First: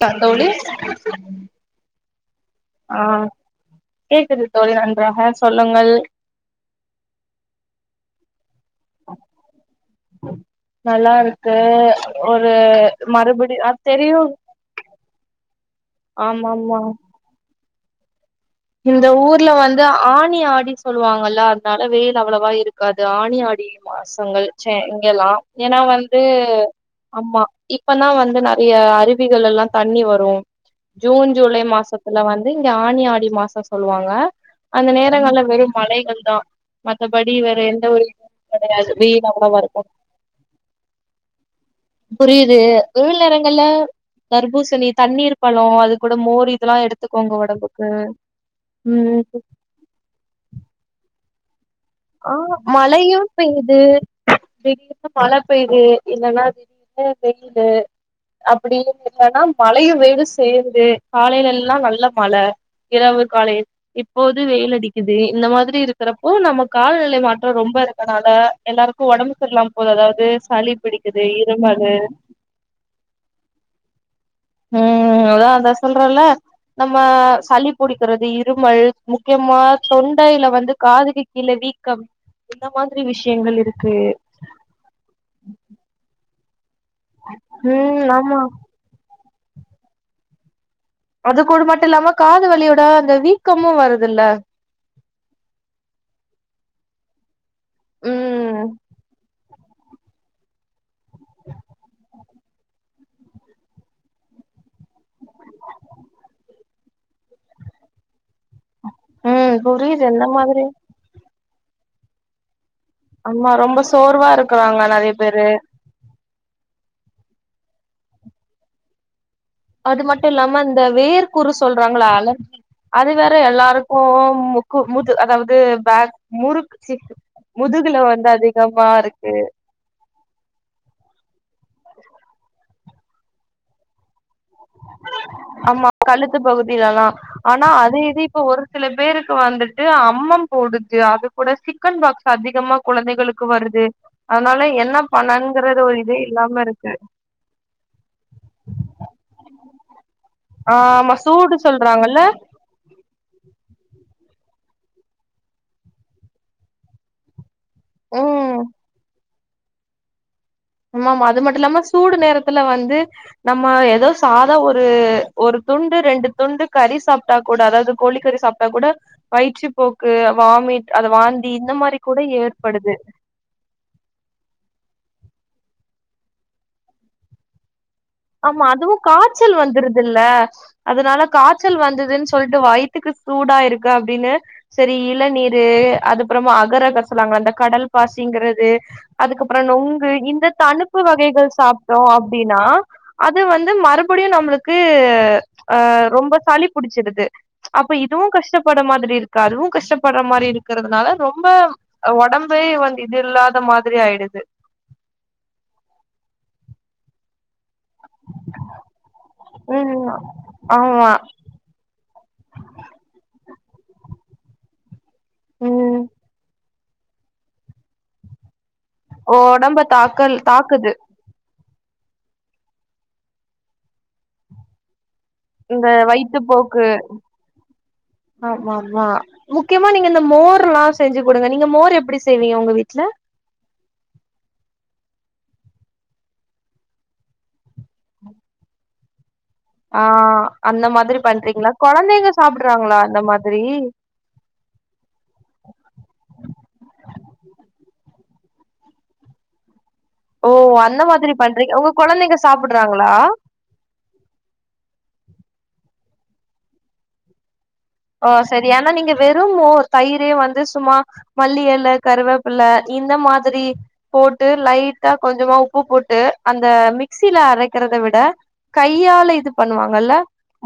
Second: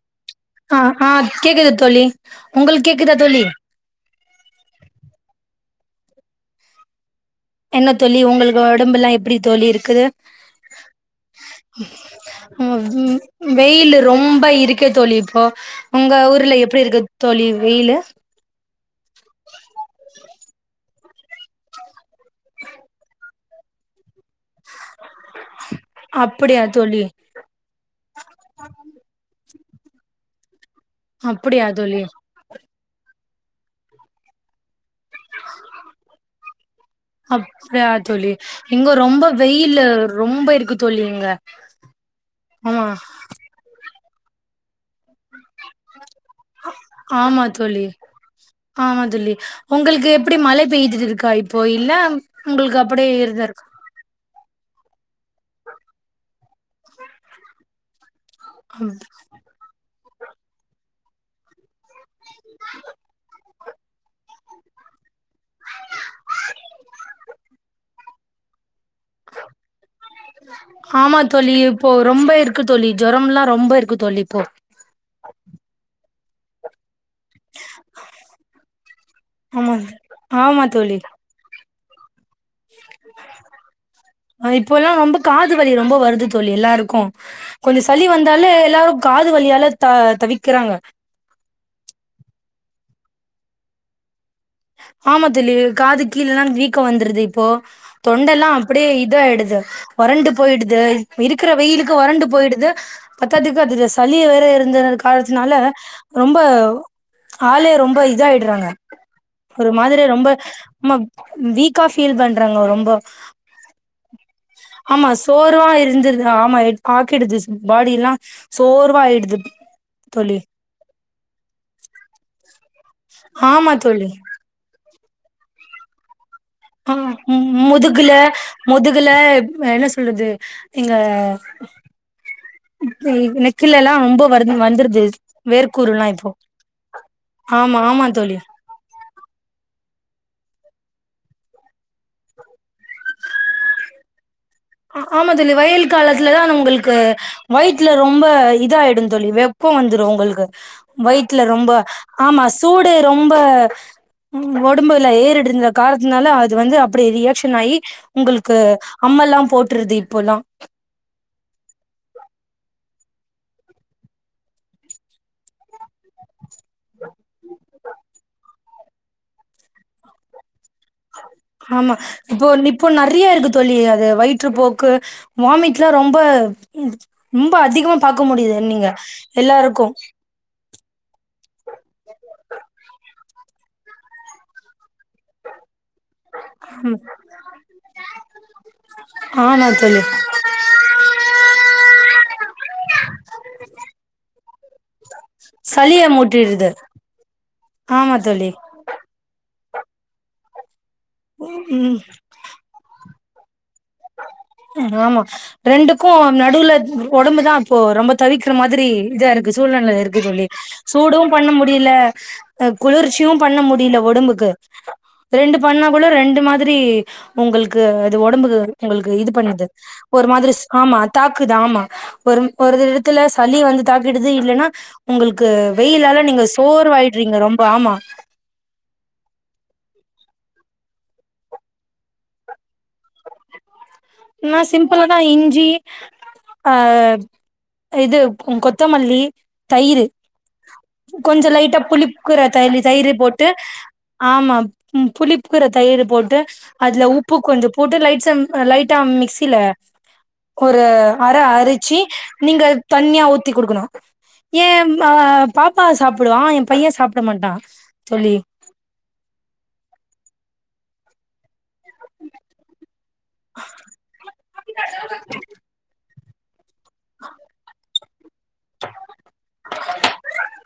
தா தோழி ஆ ஆ கேக்குது தோழி உங்களுக்கு ஆ கேக்குதா தோழி கேக்குது தோழி நன்றாக சொல்லுங்கள் என்ன தோழி உங்களுக் கு ஒடம்புல்லா எப்டி தோழி இருக்குது நல்லா இருக்கு ஒரு மறுபடி அது வெயிலு தெரியு ரொம்ப இருக்கு தோழி இப்போ உங்க ஆமா ஊர்ல ஆமா எப்டி இருக்கு தோழி வெயிலு இந்த ஊர்ல வந்து ஆனி ஆடி சொல்லுவாங்கல்ல அதனால வெயிலு அவ்வளவா இருக்காது ஆனி ஆடி மாசங்கள் செரி இதலாம் ஏனா வந்து அப்படியா தோழி ஆம்மா இப்பதா வந்து நறையா அருவிகள் எல்லா தண்ணி வரும் ஜூன் ஜூலை அப்படியா தோழி மாசத்துல வந்து க ஆனி ஆடி மாச க சொல்லுவாங்க அந்த நேரங்கள்ல வெறு மலைகள் தா மத்தபடி வேற எந்த அப்டியா ஒரு தோழி கெடையாது இங்க ரொம்ப வெயில் அவ்வளவா இருக்கு வெயிலு ரொம்ப இருக்கு தோழி இங்க ஆமா தர்ப்பூசணி தண்ணீர் பழம் அதுக் கூட மோரு இதெல்லா எடுத்துக்கோங்க ஆமா தோழி ஒடம்புக்கு ஆமா ம் தோழி உங்களுக்கு எப்டி மழை பெய்துது காயி போயில்லா ஆ உங்களுக்கு அப்டே இருந்தரு பெகிருனு மழ பெய்யுது இல்லன்னா அது இல்லனா வெயிலு அப்டி இல்லன்னா மழையும் வெயிலு சேருது காலையில எல்லாம் நல்லா மழ இரவு காலே இப்போது வெயில்அடிக்குது பருவ நிலை மாற்றம் ரொம்ப அதனால சளி ஆமா பிடிக்குது தோழி இருமல் இப்போ ரொம்ப இருக்கு தோழி ஜரம் எல்லாம் ரொம்ப இருக்கு தோழி இப்போ உம் அதான் அதான் சொல்றேன் ல நம்ம சளி புடிக்கிறது இருமல் முக்கியமா ஆமா தொண்டையில வந்து காதுக்கு கிழ விக் கம் இப்ப எல்லாம் ரொம்ப காது வலி ரொம்ப வருது தோழி எல்லாருக்கும் கொஞ்சம் சளி ம் ஆமா வந்தாலே எல்லாரும் காத வலியால த தவிக்கிறாங்க அது கூட மட்டும் இல்லாம காது வலியோட அந்த வீக்கமும் வருதுல்ல ஆமா போ தொண்டெல்லாம் ம் அப்படியே இது ஆயிடுது வறண்டு போயிடுது இருக்கிற வெயிலுக்கு வறண்டு போயிடுது பத்தாததுக்கு அதுல சளி வேற இருந்த காலத்துனால ரொம்ப ஆள ரொம்ப இதாயிடுறாங்க ம் ஒரு மாதிரி புரியுது இந்த ரொம்ப மாதிரி ம் வீக்கா ஃபீல் பண்றாங்க ரொம்ப ஆமா ரொம்ப சோர்வா இருக்குறாங்க ஆமா நெறைய பேரு சோர்வா இருந்திருது ஆமா பிடுது பாடி எல்லாம் சோர்வா ஆய்டுது அது மட்டும் இல்லாம இந்த வேர் குறு சொல்றாங்களா அ அது வேற ஆமா தோழி எல்லாருக்கும் முக்கு முது அதாவது பேக் முறுக்கு சி ஆஹ முதுகுல வந்து அதிகமா முதுகுல இருக்கு என்ன சொல்றது இங்க அப்படி நெத்தில எல்லாம் ரொம்ப வருது வந்துருது ஆமா வேர்க்கூறுல்லா இப்போ கழுத்து பகுதியிலதான் ஆனா ஆமா அதே ஆமா இது தோழி இப்ப ஒரு சில பேருக்கு வந்துட்டு அம்ம போடுது அது கூட சிக்கன் பாக்ஸ் அதிகமா குழந்தைகளுக்கு வருது அதனால என்ன ஆமா தோழி பண்ணனுங்கறது வெயில் ஒரு இதே காலத்துல தான் இல்லாம இருக்கு உங்களுக்கு வயித்துல ரொம்ப இதயிடும் தோழி வெப்பம் வந்துடும் உங்களுக்கு ஆ ஆமா வயத்துல சூடு ரொம்ப சொல்றாங்கல்ல ஆமா சூடு ரொம்ப உம் உடம்புல ஏறிடுந்த காலத்துனால அது வந்து அப்படி ரியாக்ஷன் ஆகி உங்களுக்கு ம் அம்ம எல்லாம் போட்டுறது இப்போல்லா ஆமாம அது மட்டு இல்லாம சூடு நேரத்துல வந்து நம்ம ஏதோ சாதா ஒரு ஒரு துண்டு ரெண்டு துண்டு கறி சாப்பிட்டா கூட அதாவது கோழி கறி சாப்பிட்டா கூட வயிற்று போக்கு வாமிட் அது வாந்தி இந்த ஆமா மாரி கூட இப்போ ஏற்படுது இப்போ நெறைய இருக்கு தோழி அது வயிற்று போக்கு வாமிட்லா ரொம்ப ரொம்ப அதிகமா பாக்க முடியுது ஆமா நீங்க அதுவு காய்ச்சல் எல்லாருக்கு வந்துருதுல்ல அதனால காய்ச்சல் வந்ததுன்னு சொல்லிட்டு வயத்துக்கு சூடா இருக்க அப்படின்னு சோரி இளநீரு அதுப்புறமா அகரக சொலாங்களா அந்த கடல் பாசிங்கிறது அதுக்கப்புற ஆமா தோழி நுங்கு இந்த தனிப்பு வகைகள் சாப்பிட்டோ அப்படின்னா அது வந்து மறுபடியு நம்மளுக்கு ஆ சளிய ரொம்ப சளி மூட்டிடுது புடிச்சிருது அப்ப ஆமா இதுவு தோழி கஷ்டப்பட மாதிரி இருக்காதுவு கஷ்டப்பட்ற மாரி இருக் இருறதுனால ரொம்ப ம் உடம்பே வந்து இல்லாத மா ஆமா ரெண்டுக்கு நடுவுல ம் ஒடம்பு தா இப்போ ரொம்ப தவிக்கிற மாதிரி இதா இருக்கு சூழ்நிலில ம் இருக்கு தோழி ஆமா சூடும் பண்ண முடியல அ குளிர்ச்சியு பண்ண முடியல ஒடம்புக்கு ரெண்டு பண்ணா ம் கூட ரெண்டு மாதி ரி உங்களுக்கு அது உடம்புக்கு உங்களுக்கு இது பண்ணுது ஒடம்ப ஒரு தாக்கல் மாதிரி தாக்குது ஆமா தாக்குது ஆமா ஒரு ஒரு இடத்துல சளி வந்து தாக்கிடுது இல்லன்னா உங்களுக்கு இந்த வெயிலால வயித்து நீங்க போக்கு சோர்வாயிடுறீங்க ரொம்ப ஆமா ஆமாம முக்கியமா நீங்க இந்த மோர் லா செஞ்சு கொடுங்க நீங்க மோர் எப்படி செய்வீங்க உங்க வீட்டுல ந சிம்பிள தா இஞ்சி ஆ இது கொத்தமல்லி ஆ தயிரு அந்த மாதிரி கொஞ்சோ பண்றீங்களா லைட்டாக கொழந்தைங்க புளிப்புக்குற தயிர் சாப்டுறாங்களா தயிரு அந்த போட்டு மாதிரி ஆமாம் ம் புளிப்புக்குற தயிர் போட்டு அததுல உப்பு கொஞ்சோ போட்டு லைட்ஸ நா லை ட்ட மிக்ஸில ஓ ஒரு அந்த மாதிரி அரை பண்றீங்க உங்க அரிச்சு கொழந்தைங்க நீங்க சாப்டுறாங்களா தண்ணியா ஊத்தி குடுக்கணு ஏ நா பாப்பா சாப்பிடுவா ஏ பையன் சாப்பிட மாட்டா ஓ தோழி சேரி ஆனா நீங்க வெறும்மோர் தயிரே வந்து சும்மா மல்லி இல கருவேப்பில இந்த மாதிரி போட்டு லைட்டா கொஞ்சமா உப்பு போட்டு த மிக்ஸ்சில அரைக்கிறத விட இத கையால இது பண்ணுவாங்கல்ல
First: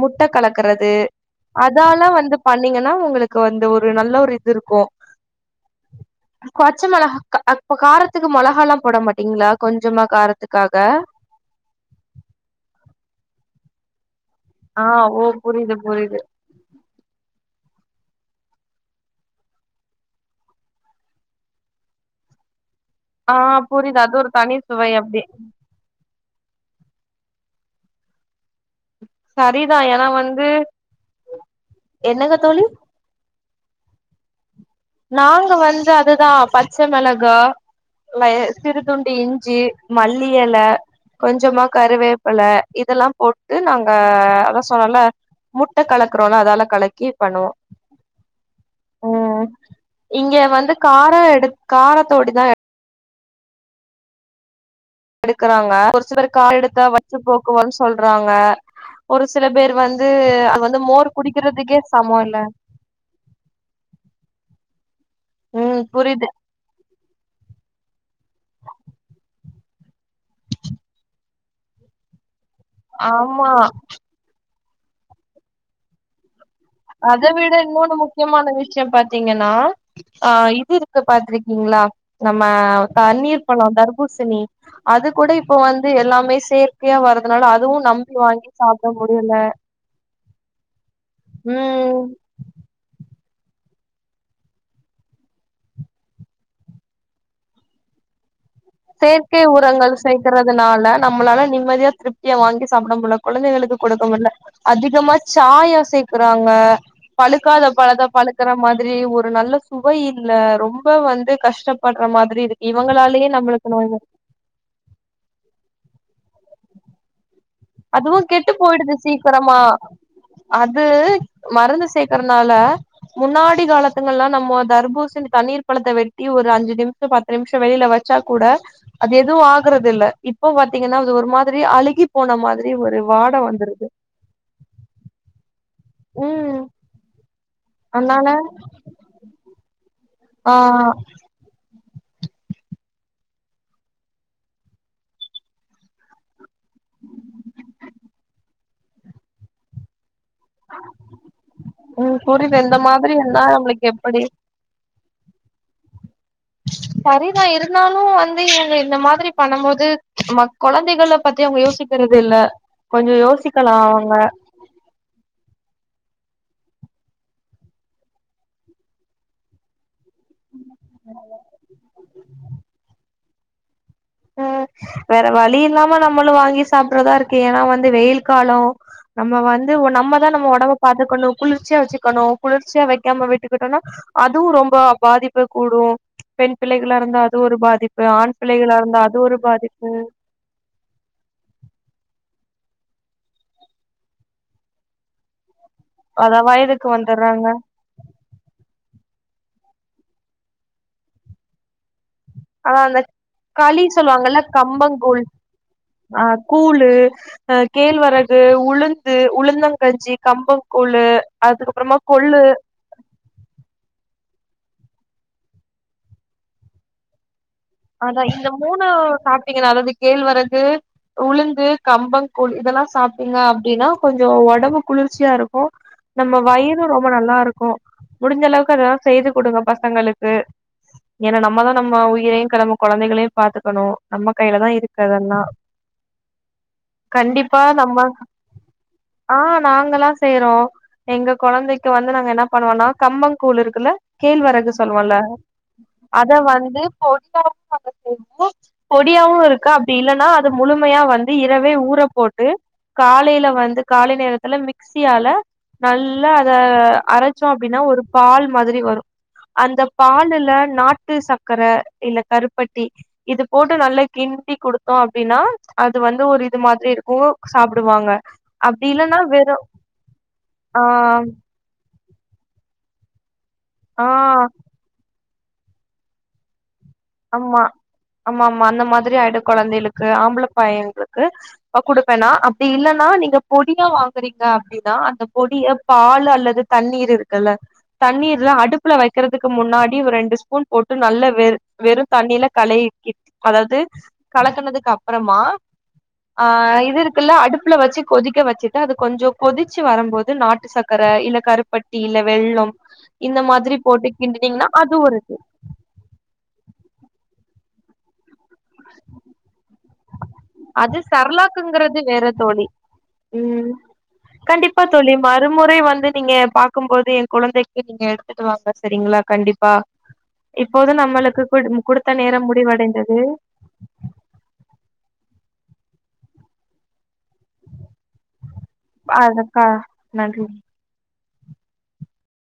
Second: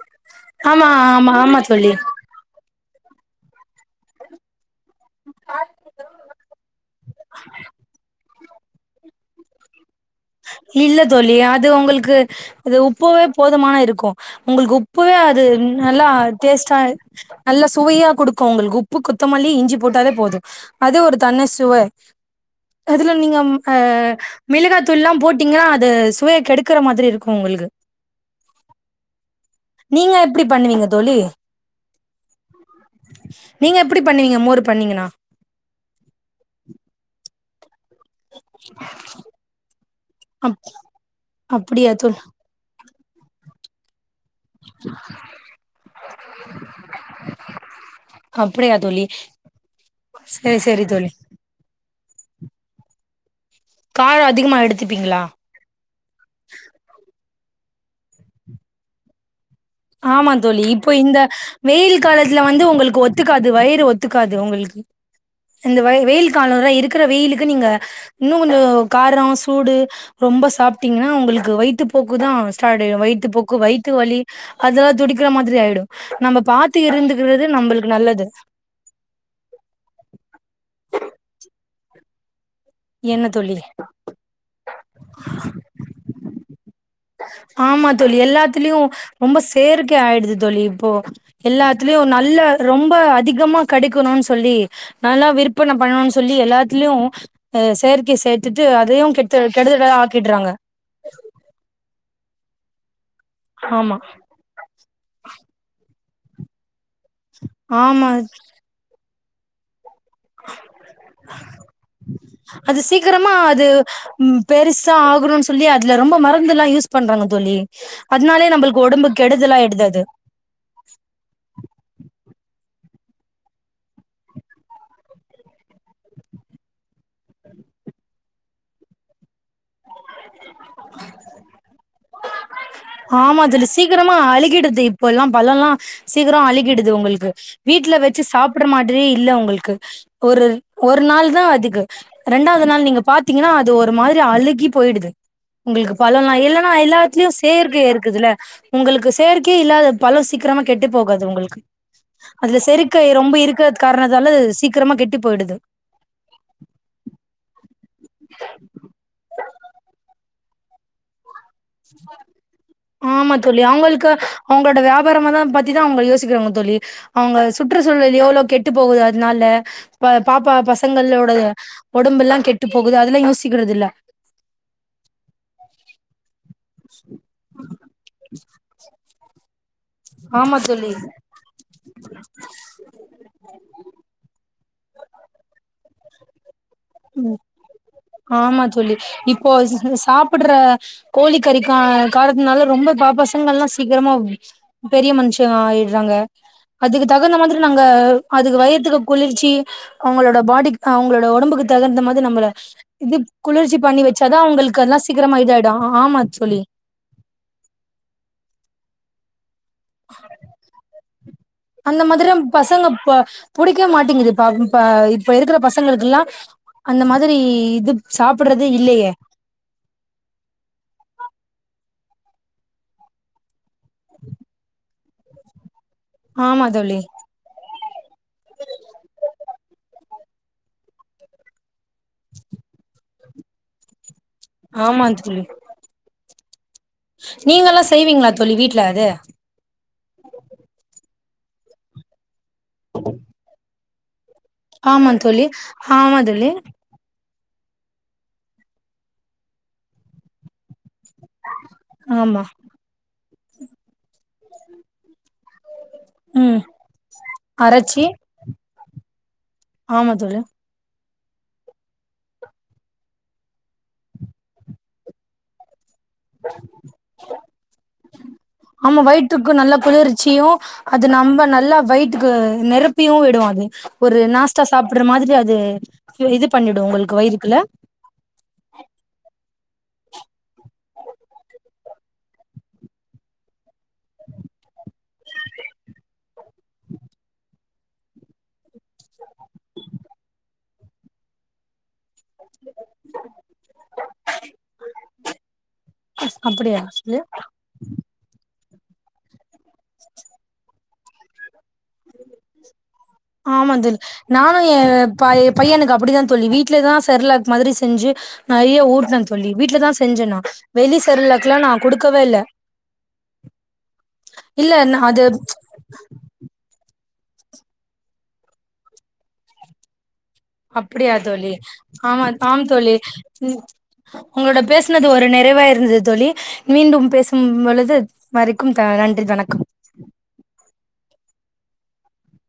முட்டை ஆமா கலக்கறது ஆமா ஆமா தோழி அதாலம் வந் பண்ணீங்கன்னா உங்களுக்கு வந்து ஒரு நல்ல ஒரு இது இருக்கும் பச்ச மொளகா அப்ப காரத்துக்கு மொளக எல்லாம் போட மாட்டீங்களா கொஞ்சமா காரத்துக்காக இல்ல தோழி அது உங்களுக்கு அது உப்பவே போதுமான இருக்கும் உங்களுக்கு ஆ உப்பவே ஓ அது புரியுது நல்லா புரியுது டேஸ்டா நல்லா சுவை சுவைய குடுக்கும் உங்களுக்கு உப்பு கொத்தமல்லி இஞ்சி போட்டாவே போதும் அது ஒரு தனி சுவை அதுல ஆ நீங்க அ புரியுது அது ஒரு தனி மிளகா சுவை தூள்ல்லாம் அப்டி போட்டீங்கன்னா அது சுவையை கெடுக்கிற மாதிரி இருக்கும் குஉங்களுக்கு சரிதான் ஏன்னா வந்து தோழி? என்னங்க தோழி நீங்க எப்படி பண்ணுவீங்க மோர் பண்ணீங்கன்னா? நாங்க வந்து அதுதான் பச்சை மிளகாய சிறுதுண்டு இஞ்சி அப் மல்லிஇலை கொஞ்சமா அப்டியா தோழி கருவேப்பிலை இதெல்லாம் போட்டு நாங்க அத சொன்ன இல்ல முட்டை கலக்கறோம்னா அதெல்லாம் கலக்கி பண்ணுவோம் அப்டியா தோழி. உம் இங்க சரி, வந்து சரி தோழி. கார எடுத்த தோடி தான் காரம் அதிகம் ஆயிடுது எடுக்கறாங்க ஒரு சிலர் கார் எடுத்தா வச்சு போ போன்னு சொல்றாங்க ஒரு சில பேர் வந்து ஆமா அது தோழி வந்து இப்போ மோர் இந்த குடிக்கிறதுக்கே வெயில் சமோ இல்ல காலத்துல வந்து உங்களுக்கு ஒத்துக்காது வயிறு ஒத்துக்காது உங்களுக்கு இந்த ம் புரியுது வெயில் காலம் இருக்கு இருக்கிற வெயிலுக்கு நீங்க இன்னும் கொஞ்ச காரம் சூடு ரொம்ப சாப்பிட்டீங்கன்னா உங்களுக்கு வயித்து போக்கு தான் வய்த்து ஆமா போக்கு வயித்து வலி அதெல்லாம் துடிக்கிற மாதிரி ஆயிடும் நம்ம பா அத விட இன்னொன்னு முக்கியமான விஷயோ பாத்தீங்கன்னா ஆ இது இருக்கு பாத்திருக்கீங்களா மா என்ன தண்ணீர் தோழி பழோ தர்பூசணி அது கூட இப்ப வந்து எல்லாமே சே ஆமா தோழி எல்லாத்துலயு ரொம்ப முடியல செயற்கை ஆயிடுது தோழி இப்போ ம் எல்லாத்துலயு நல்ல ரொம்ப அதிகமா கெடைக்கணுன்னு சொல்லி நல்லா விற்பன பண்ணணுன்னு சொல்லி எல்லாத்திலயு ஆ செயற்கை சேர் செயற்கை உரங்கள் சேக்கறதுனால நம்மளால நிம்மதியா திருப் தியா வாங்கி சாப்ட முடில கொழந்தைகளுக்கு ஆமா கொடுக்க முடில அதிகமா சாயோ சேக்கறாங்க பழுக்காத பழத்த ஆமா பழுக்கற மாதிரி ஒ ரு நல்ல சு வை இல்ல ரொம்ப வந்து கஷ்டப்பட்ற மாதிரி இருக்கு அது இவங்களாலேயே சீக்கிரமா அது நம்மளுக் ம் பெருசா ஆகணுன்னு சொல்லி அதுல ரொம்ப மருந்தெல்லா யூஸ் பண்றாங்க தோழி அதுவு அதனாலே கெட்டு நம்மளுக்கு போயிடுது ஒடம்பு கெடுதல் சீக்கிரமா ஆயிடுது அது அது மருந்து சேக்கறனால முன்னாடி காலத்துல எல்லா நம்ம தர்பூசணி தண்ணீர் பழத்த வெட்டி ஒரு அஞ்சு நிமிஷோ பத்து நிமிஷோ வெளில வச்சா கூட அது எதுவு ஆகுறது இல்ல இப்போ பாத்தீங்கன்னா அது ஒரு மாதிரி அழுகிப் போன மா ஆமா தோழி சீக்கிரமா அழுகிடுது இப்பல்லா பழோல்லா சீக்கிரோ ம் அழுகிடுது உங்களுக் கு வீட்ல வெச்சு அதனால சாப்டற மாதிரியே இல்ல உங்களுக்கு ஒரு ஆ ஒரு நாள்தா அதுக்கு ரெண்டாவது நாள் நீங்க பாத்தீங்கன்னா அது ஒரு மாதிரி அழுகிப் போயிடுது உங்களுக்கு பழோல்லா இல்லன்னா எல்லாத்துலயு செயற்கை இருக்குதுல்ல உங்களுக்கு செயற்கையே இல்லாத பழோ சீக்கிரமா கெட்டுப் போகாது உங்களுக்கு ம் புரிது அதுல இந்த செயற்கை மாதிரி ரொம்ப இருந்தா இருக்கற நம்மளுக்கு எப்டி காரணத்தால சீக்கிரமா கெட்டு போயிடுது சரிதா இருந்தாலு வந்து இவங்க இந்த மாதிரி பண்ணும் போது நம்ம கொழந்தைகள பத் ஆமா தோழி யோசிக்கலா அவங்களுக்கு அவங்க அவங்களோட வியாபாரமாதா பத்தி அவங்க யோசிக்கிறாங்க தோழி அவங்க சுற்றுச்சூழலயோ இல்ல கெட்டுப் போகுது அதனால ப்ப பாப்பா பசங்களோட உடம்பு எல்லா கெட்டு போகுது அத் இதலா யோஸிக்குறதில்ல உ வேற வழி இல்லாம நம்மளு வாங்கிஸ் சாப்பிடுறதா இருக்கு ஏன்னா வந்து வெயில் காலோ நம்ம வந் உ நம்ம தா நம்ம ஆமா ஒடம்ப தோழி பாத்துக்கணு குளிர்ச்சியா வச்சுக்கணு குளிர்ச்சியா வைக்காம விட்டுக்கிட்டோனா அதுவு ரொம் ப பாதிப்ப கூடு பெண் பிள்ளைகளா இருந்த அது ஒரு பாதிப்பு ஆண் ஆமா பிள்ளைகளா இரு தோழி இப்போ சாப்பிடுற கோழிக்கறிக்க காரத் னால ரொம்ப பா பசங்கள்ல்லா சீக்கிரமா பெரிய மனுஷ ஆய் ராங்க அதா வயதுக்கு அதுக்கு தகுந்த வந்துர்றாங்க மாதிரி நாங்க அதுக்கு வயத்துக்கு குளிர்ச்சி அவங்களோட பாடிக் அவங்களோட ஓடம்புக்கு தகுந்தமா ஆனா அந்த களி வச்சாதா சொல்லுவாங்கல்ல அவங்களுக்கு எல்லா கம்பங்கூழ் சீக்கிரமா இதாயிடு ஆமா அ தோழி கூழு அ கேழ்வரகு உளு ந்து உளுந்தங் கஞ்சி கம்பங் கூழு அந்த மாதிரி பசங்க புடிக்கவே மாட்டேங்குது இப்ப இப்ப இருக்கிற பசங்களுக்குல்லா அந்த மாதிரி இது அதா இந்த சாப்பிடுறது மூணு இல்லையே சாப்பிட்டீங்கன்னா அதாவது கேழ்வரகு உளுந்து கம்பங்கூழ் இதெல்லா சாப்ட்டீங்கனா அப்டின்னா கொஞ்சோ ஒடம்பு குளிர்ச்சியா இருக்கு நம்ம ஆமா வயிரு தோழி ரொம்ப நல்லா இருக்கு முடிஞ்ச அளவுக்கு அதெல்லா செய்து குடுங்க பசங்களுக்கு ஏன்னா நம்மதா நம்ம உயிரை கனுரநம்ம குழந்தைகளையு பாத்துக்கணு நம்ம கையில தா இருக்கு ஆமா அதெல்லா தோழி கண்டிப்பா நீங்கல்லா நம்ம செய்வீங்களா தோழி வீட்ல அது ஆ நாங்கல்லா செய்றோ எங்க கொழந்தைக்கு வந்து நாங்க என்ன பண்ணுவனா கம்பங்கூழ் இருக்குல்ல கேழ்வரகு ஆமா சொல்லுவல தோழி ஆமா அத தோழி வந்து போ [inaudible] பொடியாவு இருக்கு அப்டி இல்லன்னா அது முழு மையா வந்து இரவே ஊற ஆமா போட்டு காலையில வந்து காலை நேரத்துல மிக்சியால நல்லா அத ம் அரைச்சோ அப்படின்னா ஒரு அரச்சி பால் மாதிரி வரு அந்த ஆமா தோழி பாலுல நாட் டு சக்கர இல்லக்கருப்பட்டி இது போட்டு நல்லக்கிண்டி குடுத்தோ அப்படின்னா அது வந்து ஒரு இது மாதிரி இருக்கு சாப்டுவாங்க ஆமா அப்டில்லன்னா வயிற்றுக்கு வெறு நல்லா குளிர்ச்சியு ஆ [unintelligible] விடுவாது ஆ ஒரு நாஸ்டா சாப்டற மாதிரி அது து இது பண்ணிடு உங்களுக்கு வயிறுக்குள்ள ஆமா ஆமாமா அந்த மாதிரிஆய்டு கொழந்தையளுக்கு ஆம்பள பயங்களுக்கு அ குடுப்பேனா அப்படி இல்லைன்னா நீங்க போட் பொடியா வாங்குறீங்க அப்டின்னா அந்த பொடிய பால் அல்லது தண்ணீர்ருக்குல்ல தண்ணீர்ல அடுப்புல வைக்கிறதுக்கு முன்னாடி ஒர் ரெண்டு ஸ்பூன் போட்டு நல்ல வெர் வெறு தண்ணில கலக்கிட் அதாவது கலக்கனதுக்கு அப்புறமா ஆ அப்படியா இது இருக்குல்ல அடுப்புல வச்சு கொதிக்க வச்சு அது கொஞ்சோ கொதிச்சு வரும்போது நாட்டுச்சக்கர இல்ல கருப்பட் ஆமா தோழி போட்டு நானு கிண்டினீங்கன்னா எ அது ஒரு இது பை பையனுக்கு அப்படிதா தோழி வீட் வீட்லதா சரலாக் மாதிரி செஞ்சு நெறைய ஊட்னே தோழி வீட்லதா செஞ்சே நா வெளி அது செர்லாக்லா நா சரலாக்குங்கிறது குடுக்கவே இல்ல வேறத்தோழி ம் இல்ல கண்டிப்பா நா தோழி அது மறுமுறை வந்து நீங்க பாக்கு போது குழந்தைக்கு நீங்க எடுத்துட்டுவாங்க சேரிங்களா கண்டிப்பா இப்போது அப்படியா நம்மளுக்கு தோழி குடு குடுத்த ஆமா நேரம் ஆம் தோழி முடிவடைந்தது ம் உங்களோட பேசனது ஒரு நே றைவா தோழி மீண்டும் பேச ம் பொழுது வரைக்கும்தா நன்றி வணக்கம் அதக்கா நன்றி